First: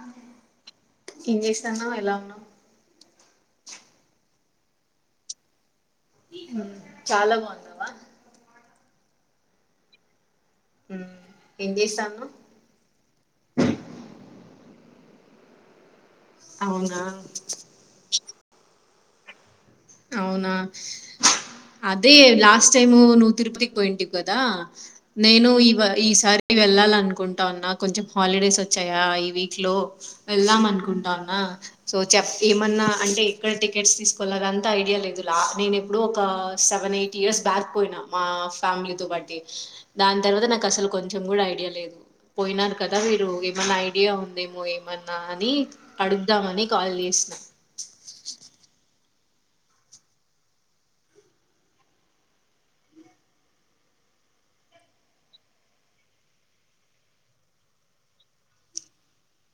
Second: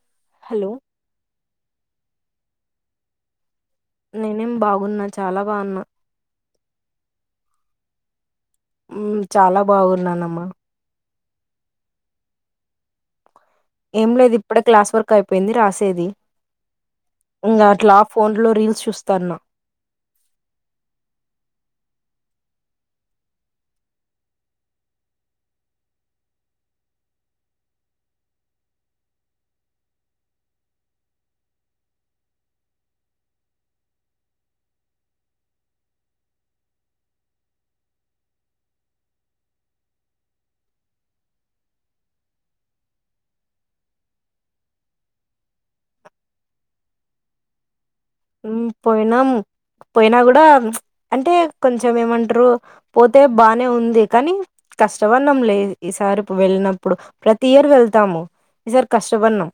ఓ hello ఏం చేస్తానావ్ ఎలా ఉన్నావ్ [unintelligible] నేనేం బాగున్నా చాలా బాగున్నా చాలా బాగున్నావా చాలా బాగున్నానమ్మా ఎం చేస్తానావ్ ఏం లేదు ఇప్పుడే క్లాస్ వర్క్ అయిపోయింది రాసేది అవునా ఇంకా అట్లా ఆ ఫోన్ లో రీల్స్ చూస్త తన్నా అవునా అదే లాస్ట్ టైము నువ్వు తిరుపతికి పోయింటి్ కదా నేను ఈ ఈసారి వెళ్ళాల అనుకుంటా ఉన్నా కొంచెం హాలిడేస్ వచ్చాయా ఈ వీక్ లో వెళ్దాం అనుకుంటా ఉన్నా సో చెప్ ఏమన్నా అంటే ఎక్కడ టికెట్స్ తీసుకోలరా త ఐడియా లేదు ల నేనెప్పుడో ఒక సెవెన్ ఎయిట్ ఇయర్స్ బ్యాక్ పోయ్నా మా ఫ్యామిలీతోపాటి దాన్ తర్వాత నాకస్సల్ కొంచెం కూడా ఐడియా లేదు పోయ్నారు కదా మీరు ఏమన్నా ఐడియా ఉందేమో ఏమన్నా అని అడుగుదామని కాల్ చేస్నా ఉమ్ పోయ్నామ్ పోయిన కూడా అంటే కొంచెం ఏమంటర్రు పోతే బానే ఉంది కానీ కష్టపడినమ్లే ఈసారి ప్ వెళ్ళినప్పుడు ప్రతి ఇయర్ వెళ్తాము ఈసారి కష్టపడనమ్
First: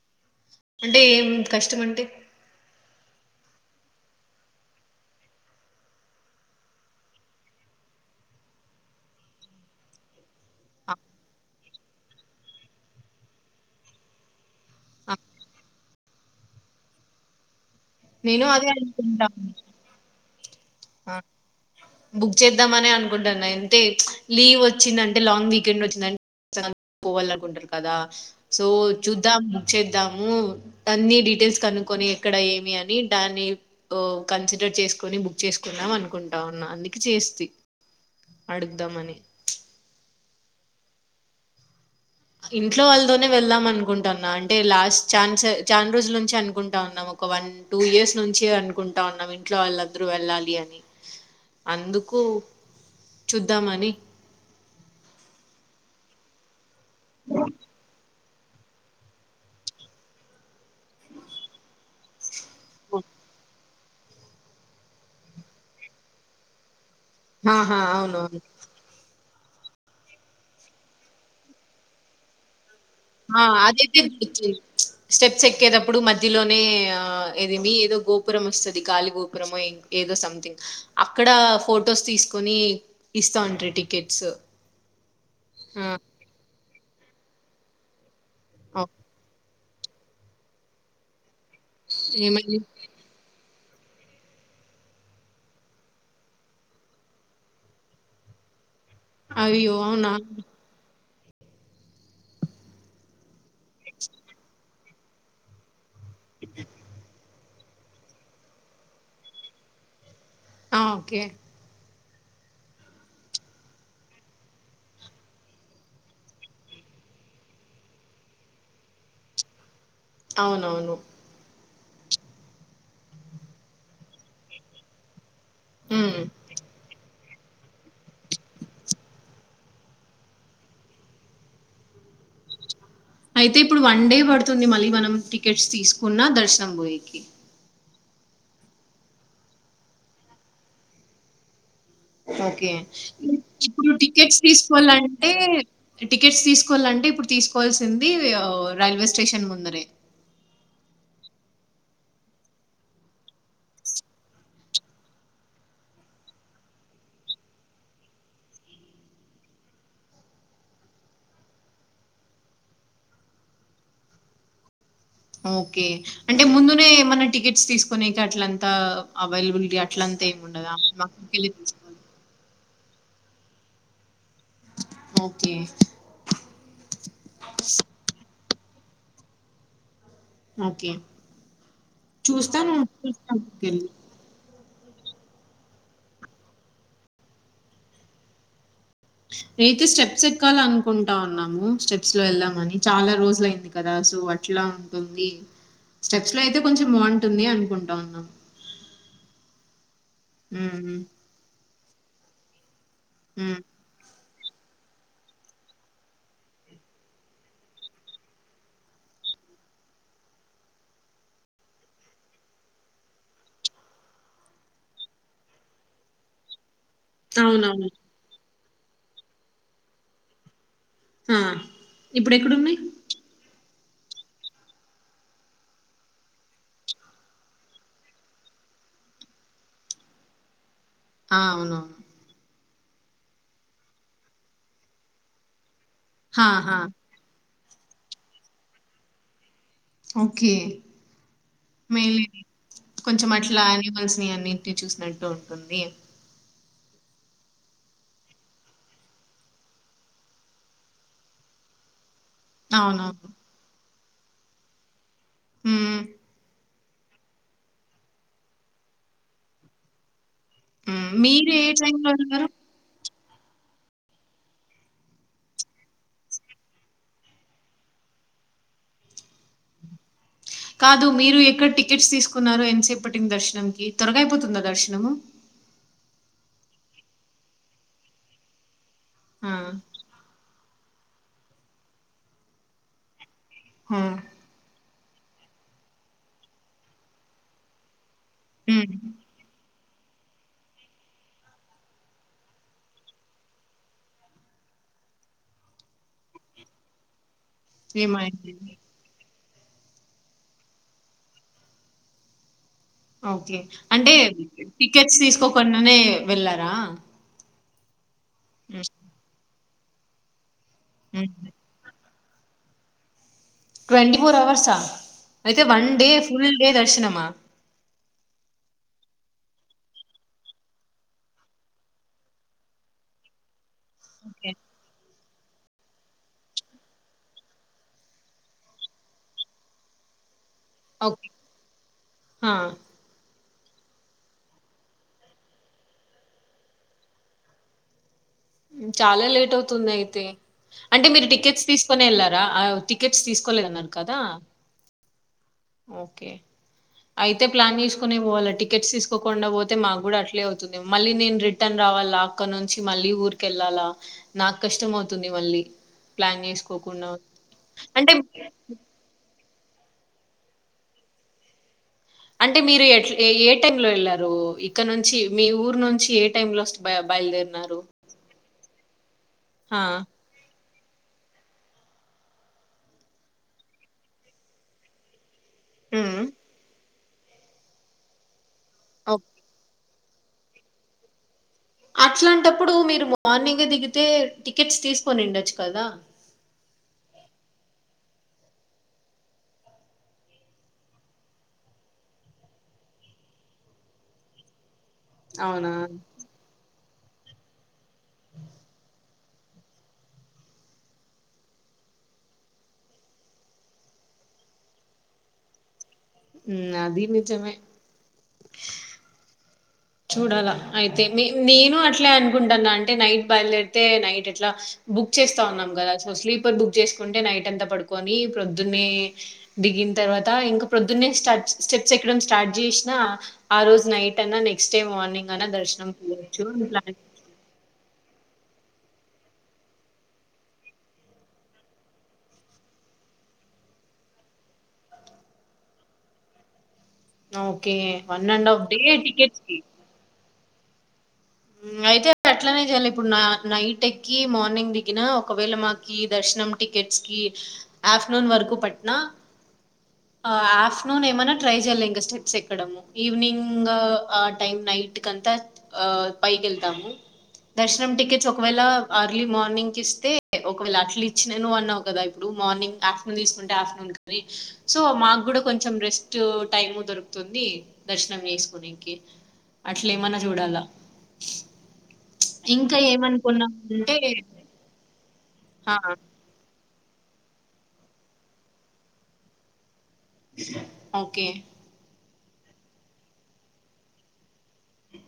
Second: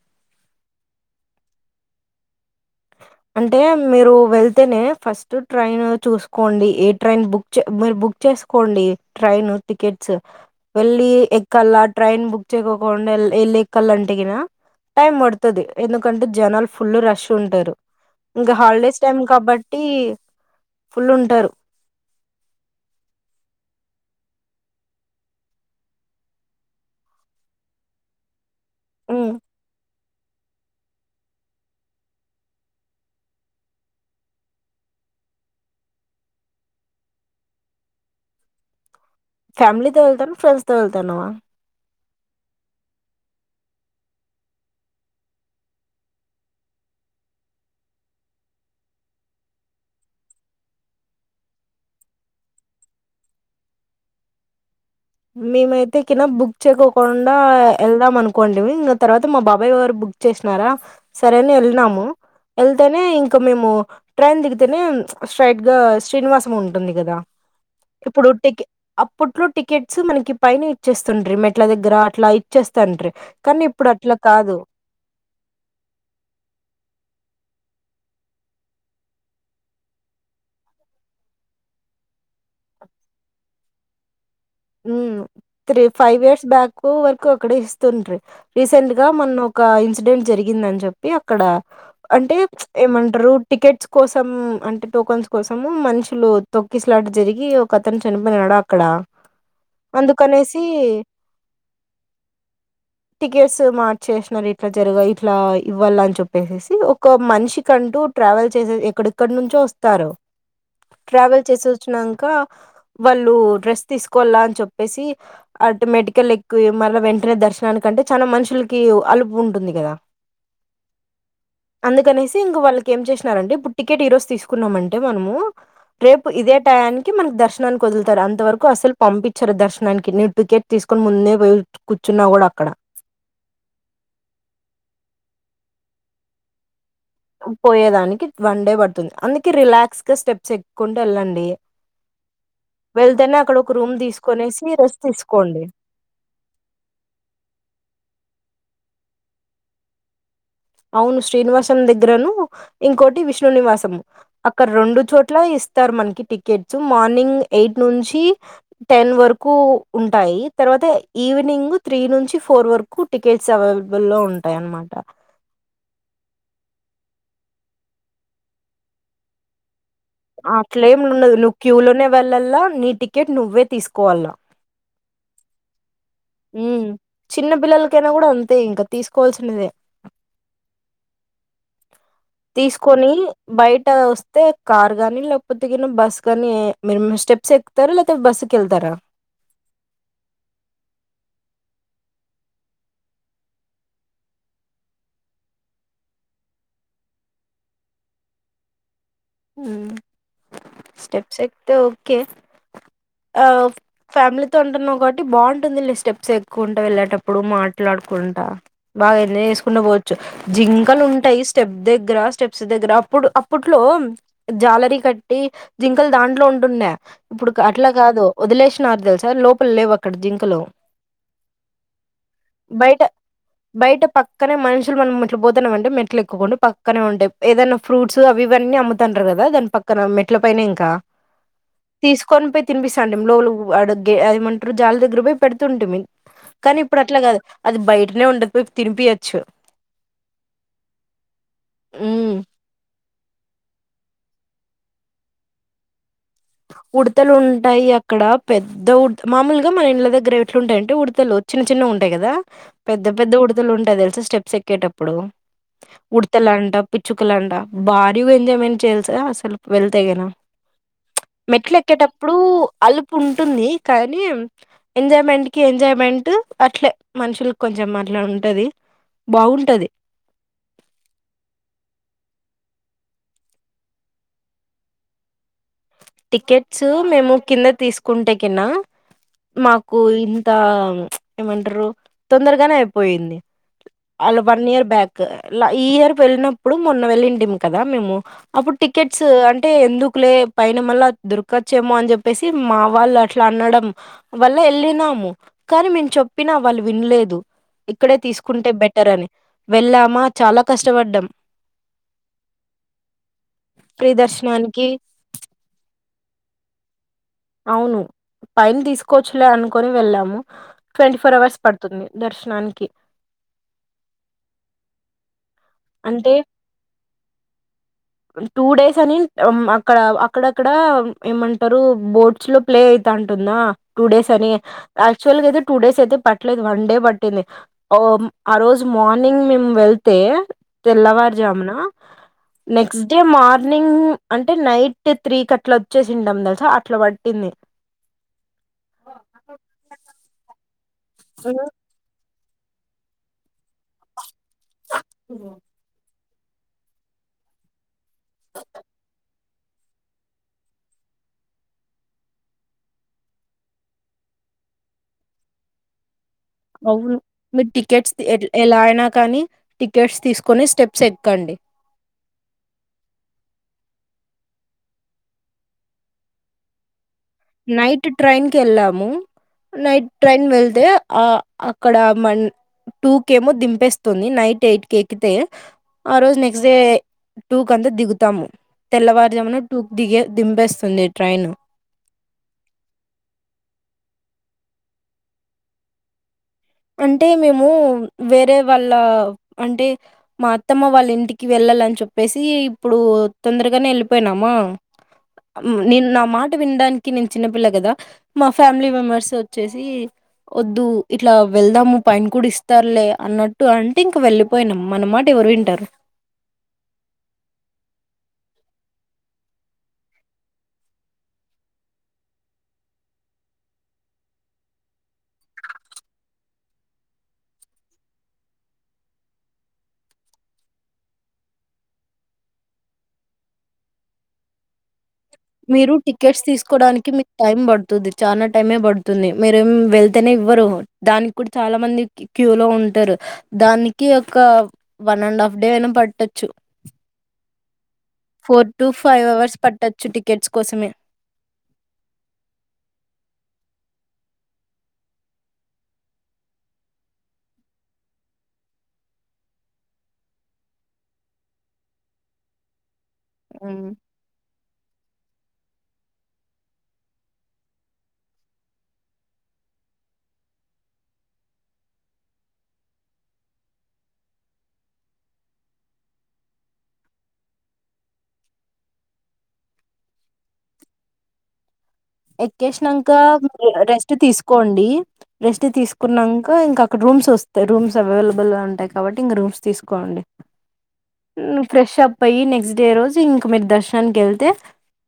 అంటే ఏం కష్టం అంటే అంటే మీరు వెళ్తేనే ఫస్ట్ ట్రైన్ చూసుకోండి ఏ ట్రైన్ బుక్ చే మీరు బుక్ చేసుకోండి ట్రైన్ టికెట్స్ ఆ! వెళ్ళి ఎక్కలా ట్రైన్ బుక్ చేకోండా ఎల్ ఎళ్ళి ఎక్కాల అంటేగిన టైం ఆ! పడుతుంది ఎందుకంటే జనాలు ఫుల్ రష్ ఉంటారు నేను ఇంకా అదే హాలిడేస్ టైం అనుకుంటాను కాబట్టి ఫుల్ ఉంటారు బుక్ చేద్దామని అనుకుంటాన్న తే లీవ్ వచ్చిందంటే లాంగ్ వీకెండ్ వచ్చినన్ పోవాలనుకుంటారు కదా సో హ్మ్. చూద్దాం బుక్ చేద్దాము అన్ని డీటెయిల్స్ కనుక్కొని ఎక్కడ ఏమి అని దాన్ని కన్సిడర్ చేసుకొని బుక్ చేసుకుందాం అనుకుంటా ఉన్నా అందుకు చేస్తి అడుగుదామని ఫ్యామిలీతో వెళ్తున్ ఫ్రడ్స్తో వెళ్తున్నావా ఇంట్లో వాళ్ళతోనే వెళ్దాం అనుకుంటన్నా అంటే లాస్ట్ ఛాన్స్ చాన్ రోజుల నుంచి అనుకుంటాన్నాం ఒక వన్ టూ ఇయర్స్ నుంచి అనుకుంటా ఉన్నాం ఇంట్లో వాళ్ళద్దరూ వెళ్ళాలి అని అందుకు చూద్దామని మేమైతే కినా బుక్ బుక్ చేయకుండా వెళ్దాం అనుకు కొంటిమి ఇంకా తర్వాత మా బాబాయ్ వరు బుక్ చేసినారా సరే అని వెళ్ళినము వెళ్తానే ఇంకా మేము ట్రైన్ దిగితేనే స్ట్రట్ గా శ్రీనివాసం ఉన్ ఉంటంది కదా ఆహా ఇప్పుడు అవునవును ఉట్టికి అప్ ఫుట్లూ టిక్ కిట్స్ మనకి పైన ఇచ్చేస్తుండ్రి మెట్ల దగ్గర అట్లా ఇచ్చేస్త ఆ అదైతే ఉండొచ్చు స్టెప్స్ ఎక్కేటప్పుడు మధ్యలోనే ఆ ఇది ఏమి ఏదో గోపురం వస్తది, గాలి గోపురం ఏదో సంథింగ్ అక్కడ ఫొటోస్ తీసుకొని ఇస్తాండ్రి టికెట్స్ హ్మ్ త్రీ ఆ! ఫైవ్ ఇయర్స్ బ్యాకు వ క్ అక్కడ ఇస్తుండ్రి అవ్ రీసెంట్ గా మన్న ఒక ఇన్సిడెంట్ జరిగింది అని చెప్పి అక్కడ అంటే ఏమైంది? ఏమంటారు టికెట్స్ కోసం అంటే టోకన్స్ కోసము, మనుషులు తొక్కిసలాట జరిగి ఒక అతను చనిపోయినాడ అక్కడ అయ్యో! అవునా? అందుకనేసి టికెట్స్ మార్చేసినన్నారు ఇట్లా జరుగా ఇట్లా ఇవ్వాల చెప్పేసేసి ఒక మనిషి అంటూ ట్రావెల్ చేసే ఎక్కడక్కడ నుంచో వస్తారు ఆ! ఓకే. ట్రావెల్ చేసి వచ్చినం క వాళ్ళు డ్రెస్ తీసుకు కోళ్ల అని చెప్పేసి అటు మేటికల్ ఎక్కి, మళ్ళ వెంటనే దర్శనానికంటే చాలా మనుషులకి అలుపు ఉంటుంది కదా అవునవును అందుకనేసి ఇంకా వాళ్ళకి ఏం చేసినారంటే, ఇప్పుడు టికెట్ ఈ రోజు తీసుకున్నామంటే మనము హ్మ్. రేపు ఇదేటయానికి కి మనకు దర్శనానికి వదులుతారు అంత వరకు అసలు పంపించారు దర్శనానికి నేను టికెట్ తీసుకొని ముందే పోయి కూర్చున్నా కూడా అక్కడ అయితే ఇప్పుడు వన్ డే పడుతుంది మళ్ళీ మనం టికెట్స్ తీసుకున్నా దర్శనం పోయ పోయేదా వన్ డే పడుతుంది అందుక రిలాక్స్ గా స్టెప్స్ ఎక్కుంటే వెళ్ళండి ఓకే వెళ్తేనే అక్కడ ఒక ఇప్పుడు రూమ్ టికెట్స్ తీసుకొనేసి రెస్ట్ తీసుకోవాలంటే, తీసుకోండి టికెట్స్ తీసుకోవాలంటే ఇప్పుడు తీసుకోవాల్సింది రైల్వే స్టేషన్ ముందరె అవును శ్రీనివాసం దగ్గరను, ఇంకోటి విష్ణునివాసం, అక్కడ రెండు చోట్ల ఇస్తారు మనకి టికెట్స్, మార్నింగ్ ఎయిట్ నుంచి టెన్ వరకు ఉంటాయి, తర్వాత ఈవినింగ్ త్రీ నుంచి ఫోర్ వరకు టికెట్స్ అవైలబుల్ లో ఉంటాయ అనమాట. ఓకే అంటే ముందునే ఏమన్నా టికెట్స్ తీసుకునే అట్లంతా అవైలబిలిటీ అట్లంతా ఏముండదా? అట్లేం ను మాకుడికెళ్ళి నువ్వు క్యూ తీసుకోవాలి. లోనే వెళ్ళలా నీ టికెట్ నువ్వే తీసుకోవాలా ఓకే ఉ చిన్న బిల్లకినా కూడా అ తె ఇంకా తీసుకోవాల్సినదే ఓకే చూస్తాను తీసుకొని చూస్తానుళ్ళ బయట వస్తే కార్ కాగాని లేకపోతే ఏ బస్సు గాని మ స్టెప్స్ ఎక్కుతారా లేకపోతే బస్సుకి వెళ్తారా నేయితే స్టెప్స్ ఎక్కాల అనుకుంటా ఉన్నాము స్టెప్స్ లో వెళ్ళామని చాలా రోజులు అయింది కదా సో అట్లా ఉంటుంది స్టెప్స్ లో అయితే కొంచెం బాగుంటుంది అనుకుంటా ఉన్నాము స్టెప్స్ ఎక్తే ఓ కే అ హ్మ్. ఫ్యామిలీ తో ఉంటున్నావు కాట్టి బాగుంటుంది లే స్టెప్స్ ఎక్కువ ఉంటా వెళ్ళేటప్పుడు మాట్లాడుకుంటా బాగా ఎంజాయ్ చేసుకుంటడా పోవచ్చు జింకలు ఉంటాయి స్టెప్ దగ్గర స్టెప్స్ దగ్గర అప్పుడు అప్పట్లో జాలరీ కట్టి జింకలు దాంట్లో ఉంటున్నాయి ఇప్పుడు అవునవును. అట్లా కాదు వదిలేశ నారు తెల్సా లోపల లేవు అక్కడ జింకలో ఆ ఇప్పుడ ఎక్కడున్నయి బయట పక్కనే మనుషులు మనం మెట్లు పోతున్నాంమంటే మెట్లు ఎక్కుండా పక్కనే ఉంటాయి ఏదైనా ఫ్రూట్స్ అవి ఇవన్నీ అమ్ము తుంటారు కదా దాని పక్కన మెట్ల పనే ఇంకా ఆ అవునవును తినిపిస్తంటది లోలు అడ ఏమంటారు జాలి దగ్గర పోయి పెడు తుంటే మీ హా! కానీ హా! ఇప్పుడు అట్లా కాదు అది బయటనే ఉండదు పోయి తినిపియచ్చు ఓకే మేమీ ఉమ్ కొంచెం అట్లా అనిమల్స్ ని అన్నింటి చూసినట్టు ఉంటుంది ఉడతలు ఉంటాయి అక్కడ పెద్ద ఉ మామూలుగా మన ఇండ్ళ దగ్గర ఎట్లు ఉంటాయంటే ఉడతలు చిన్న చిన్న ఉంట ంటయి కదా పెద్ద అవునవును. పెద్ద ఉడతలు ఉంటాయి తెలు స్టెప్స్ ఎక్కేటపు ప్పుడు హ్మ్. ఉడతలాంట పిచ్చుకలంట భాడి ఏంది ఏమైనా చేల్సా అసలు వెళ్తేగనా ఉం మెట్లు ఎక్కేటప్పుడు అలు ఉంటుంది కానీ ఎంజాయ్మెంట్ కి ఎంజాయ్మెంట్ అట్లే మనుషుల కొంచెం అట్లా ఉంటది బాగుంటది కాదు మీరు ఎక్కడ టికెట్స్ తీసుకున్నారో ఎంతసేపట్టింది దర్శనంకి త్వరగాయిపోతుందా దర్శనము టికెట్స్ మేము కింద తీసుకుంటే కిన్నా ఆ! మాకు ఇమ్మ్ తా ఎమంటరు తొందరగానే అయిపోయింది హ్మ్. అల్ వన్ ఇయర్ బ్యాక్ ల ఈ ఇయర్ వెళ్ళినప్పుడు మొన్న వెళ్ళింటిం కదా మేము అప్పుడు హ్మ్. టికెట్స్ అంటే ఎందుకులే పైన మల్ల దొరకొచ్చేమో అంచేపేసి మా వాళ్ళు అట్లా అనడం వల్ల ఎల్లినాము కానీ మేము చెప్పినా వాళ్ళు వినలేదు ఇక్కడే ఏమైంది? తీసుకుంటే బెటర్ అని వెళ్ళామా చాలా కష్టపడ్డాం ఓకే అంటే ప్రియదర్శనానికి టికెట్స్ తీసుకోకున్న అనే వెళ్ళారా అవును పైన తీసుకోవచ్చలే అను కొని వెళ్ళాము ట్వంటీ ఫోర్ హ్మ్. అవర్స్ పడుతుంది దర్శనానికి ట్వెంటీ ఫోర్ అవర్స్ ఆ అయితే వన్ డే అంటే ఫుల్ డే దర్శనమా టూ డేస్ అని మ్మ్ అక్క అక్కడక్కడ ఏమంటారు బోర్ట్స్ లో ప్లే అయితాంటుందా టూ డేస్ అని ఓకే. యాక్టువల్గయతే టూ డేస్ అయితే పట్టలేదు వన్ డే పట్టింది హమ్ ఆ రోజు మార్నింగ్ మేము వెళ్తే ఓకే. తెల్లవారుజామునా ఆ! అంటే మార్నింగ్ అంటే నైట్ త్రీకి అట్లా వచేసింతం తెలుసా అట్లా పట్టింది హమ్ చాలా లేట్ అవుతుంది అయితే అంటే మీరు ఉ టికెట్స్ తీసుకునే ఎల్లారా రా ఆ టికెట్స్ తీసుకోలేదన్నారు కదా ఓకే అయితే ప్లాన్ తీస్కో తీస్కునే పోవాల టిట్స్ తీసుకోకుండా పోతే అయితే మాకు కూడా అట్లే అవుతుంది మళ్ళీ నేను రిటర్న్ రావాలా అక్కడ నుంచి మళ్ళీ ఊరికెళ్లల నాకు కష్టం అవుతుంది మళ్ళీ ప్లాన్ చేసుకోకుండా అవును మీరు అంటే టికెట్స్ ఎట్ ఎలా అయినా కానీ టికెట్స్ తీసుకొని స్టెప్స్ ఎక్కండి అంటే మీరు ఎట్లా ఏ టై లో వెళ్ళారు ఇక్కడ నుంచి మీ ఊరు నుంచి ఏ టైంలో [unintelligible] నైట్ ట్రైన్ కి ఎల్లమ్మ్ ము ఆ నైట్ ట్రైన్ వేల్ అయితే ఆ అక్కడ మన్ టూ కే ఏమో దింపేస్తుంది నైట్ యైటి కెక్కుతే ఆ రోజు నెక్ట్స్ డే టూ కాంత దిగుతాము ఉమ్ తెల్లవారుజామున టూ డీగే దింపేస్తుంది ట్రైను అట్లాంటప్పుడు మీరు మార్నింగ్ దిగితే టికెట్స్ తీసుకొని ఉండొచ్చు కదా అంటే మేము వేరే వాళ్ళ అంటే మా అత్తమ్మ వాళ్ళ ఇంటికి వెళ్ళాలని చెప్పేసి ఇప్పుడు తొందరగానే వెళ్ళిపోయినామా అవునా నేను నా మాట వినడా నీకి కిన్ నే చిన్న పిల్ల కదా మా ఫ్యామిలీ మెంబర్స్ వచ్చేసి వద్దు ఇట్లా వెళ్దాము పైన కూడా ఇస్తారులే అన్నట్టు అంటే ఇంక వెళ్ళిపోయినాము, మన మాట ఎవరు వింటారు. మ్ అది నిజమే చూడాలా అయితే నేను అట్లే అనుకుంటాన్నా, అంటే నైట్ బయలుదేరితే నైట్ ఎట్లా బుక్ చేస్తా ఉన్నాం కదా సో స్లీపర్ బుక్ చేసుకుంటే నైట్ అంత పడుకొని, ప్రొద్దున్నే దిగిన తర్వాత ఇంకా ప్రొద్దున్నే స్ట స్టెప్స్ ఎక్కడ స్టార్ట్ చేసినా ఆ రోజు నైట్ అన్నా నెక్ నెక్ట్స్ డే మార్నింగ్ మీరు టికెట్స్ అని ప్లాన్ తీసుకోవడానికి మీకు టైం పడుతుంది చాలా టైమే పడుతుంది మీరే ఏమి వెళ్తేనే ఇవ్వరు, దానికి కూడా చాలా మంది క్యూ లో ఉంటారు, దానికి ఒక వన్ అండ్ హాఫ్ డే అయినా పట్టొచ్చు. ఆహ్ ఒకే ఫోర్ టు ఫైవ్ అవర్స్ పట్టొచ్చు టికెట్స్ కోసమే మ్ అయితే అట్లనే చెయాలి, ఇప్పుడు నైట్ ఎక్కి మార్నింగ్ దిగిన ఒకవేళ మాకి దర్శనం టికెట్స్ కి, ఆఫ్టర్నూన్ వరకు పట్టిన, ఆఫ్టర్నూన్ ఏమైనా ట్రై చెయాలి ఇంకా స్టెప్స్ ఎక్కడము ఈవినింగ్ ఉమ్ ఆ టైమ్ నైట్కికి నీకంత ఆహ్ పైకి వెళ్తాము, దర్శనం టికెట్స్ ఒకవేళ అర్లీ మార్నింగ్ ఇస్తే, ఒకవేళ అట్లు ఇచ్చినను అన్నావు కదా ఇప్పుడు మార్నింగ్ ఆఫ్టర్నూన్ తీసుకుంటే ఆఫ్టర్నూన్ కాని సో మాకు కూడా కొంచెం రెస్ట్ టైమ్ దొరుకుతుంది, దర్శనం వేసుకోనికి, అట్ల ఏమైనా చూడాలా ఇంకా ఎక్కేసినంక ఏమనుకున్నామంటే రెస్ట్ తీసుకోండి రెస్ట్ ఆ! తీసుకున్నాక ఇంక్ రూమ్స్ వస్తాయి, రూమ్స్ అవైలబ్ ఉంటాయి కాబట్టి ఇంకా రూమ్స్ తీసు డి ఓకే. మ్ ఫ్రెష్ అప్ పోయి నెక్స్ట్ డే రోజు ఇంకా మీరు దర్శనానికి వెళ్తే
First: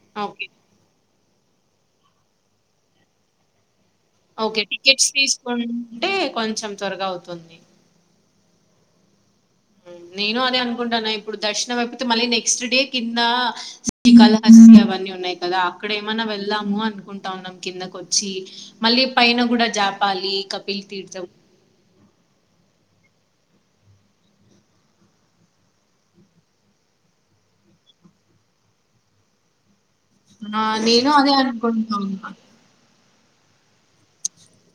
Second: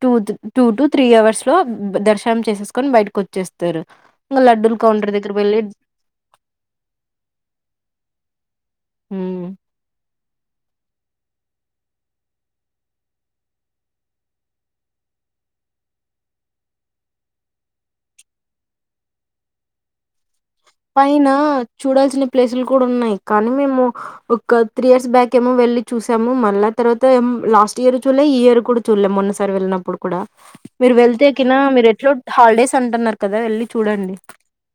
టత్ ఓకే. టూ త్రీ అవర్స్ స్లోబ్ బ దర్శనం చేసేసుకొని బయటకు వచ్చేస్తారు ఇంక ఓకే లడ్డూలు టికెట్స్ కౌంటర్ దగ్గర వెళ్ళి తీసుకుంటే కొంచెం త్వరగా అవుతుంది మ్ నేను అదే అనుకుంటాన్నా, ఇప్పుడు దర్శనం అయిపోతే మళ్ళీ నెక్స్ట్ డే కింద శ్రీకాళహస్తి అవన్నీ ఉన్నాయి, కదా అక్కడ ఏమైన్నా వెళ్దాము అనుకుంటాన్నాం కిందక వచ్చి, మళ్ళీ పైన కూడా జాపాలి కబ్ పైన చూడాల్సిన ప్లేసుల ఇప్పుడు కూడా ఉన్నాయి, కానీ మేము ఒక త్రీ ఇయర్స్ బ్యాక్ ఏమో వెళ్ళి చూసాము, మళ్ళా తర్వాత లాస్ట్ ఇయర్ చూడలే ఈ ఇయర్ కూడా చూడలేము మొన్నసారి వెళ్ళినప్పుడు ఆ! మీరు నేను వెళ్తే అదే కిన మీరు అనుకుంటా ఎట్లు ఉన్నా. హాలిడేస్ అంటున్నారు కదా వెళ్ళలి చూడండి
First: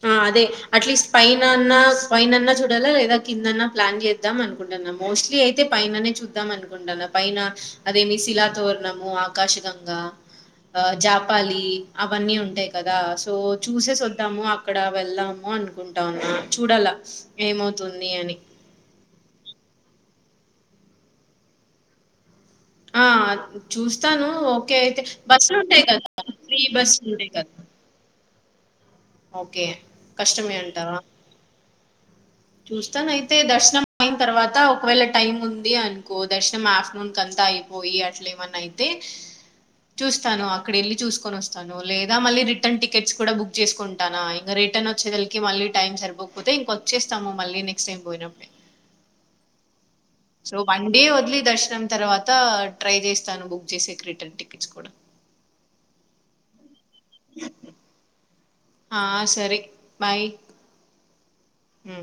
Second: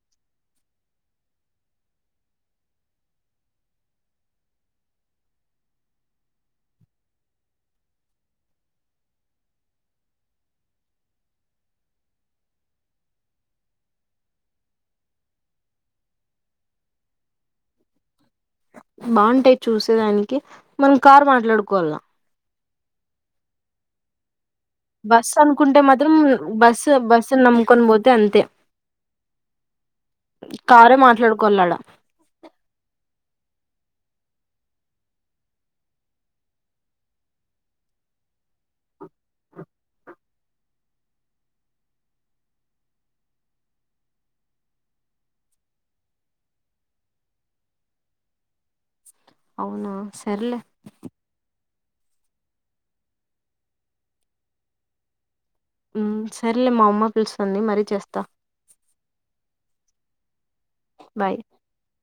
ఆ అదే అట్లీస్ట్ పైన అన్నా, పన్ అన్నా చూడాలా లేదా కిందన్నా ప్లాన్ చేద్దాం అనుకుంటున్నా, మోస్ట్లీ అయితే పైననే చూద్దాం అనుకుంటును పైన అదేమి శిలాతోరణము, ఆకాశగంగా ఆ జాపాలి అవన్నీ ఉంటాయి, కదా సో చూసే చ వద్దాము అక్కడ వెళ్ళాము అనుకుంటన్నా చూడాల ఏమవుతుంది అని బాగుంటాయి చూసేదానికి మనం కారు మాట్లాడుకోవాల ఆ చూస్తాను అయితే బస్సు బస్సులు అనుకుంటే ఉంటాయి కదా మాత్రం ఫ్రీ బస్సు బస్సులు ఉంటాయి బస్ కదా నమ్ముకొని పోతే అంతే ఓకే కష్టమే అంటవా కారే మాట్లాడుకోవాలాడ చూస్తాన అయితే అయితే దర్శనం అయిన తర్వాత ఒకవేళ టైమ్ ఉంది అనుకో, దర్శనం ఆఫ్టర్నూన్ కంతా అయిపోయి అట్ల ఏమన్నా అయితే, చూస్తాను అక్కడ వెళ్ళి చూసుకొని వస్తాను, లేదా మళ్ళీ రిటర్న్ టికెట్స్ కూడా బుక్ చేసుకు ఇంకా రిటర్న్ వచ్చేదలకి మళ్ళీ టైం సరిపోకపోతే ఇంక వచ్చేస్తాము, మళ్ళీ నెక్స్ట్ టైం పోయినప్పుడే అవునా సో సర్లే వన్ డే ఓదిలీ దర్శనం తర్వాత ట్రై చేస్తాను బుక్ చేసే రిటర్న్ టికెట్స్ కూడా ఉ సరేలే మా అమ్మ పిలుస్తుంది మరీ చేస్తా ఆ సరే బాయ్ బాయ్ హ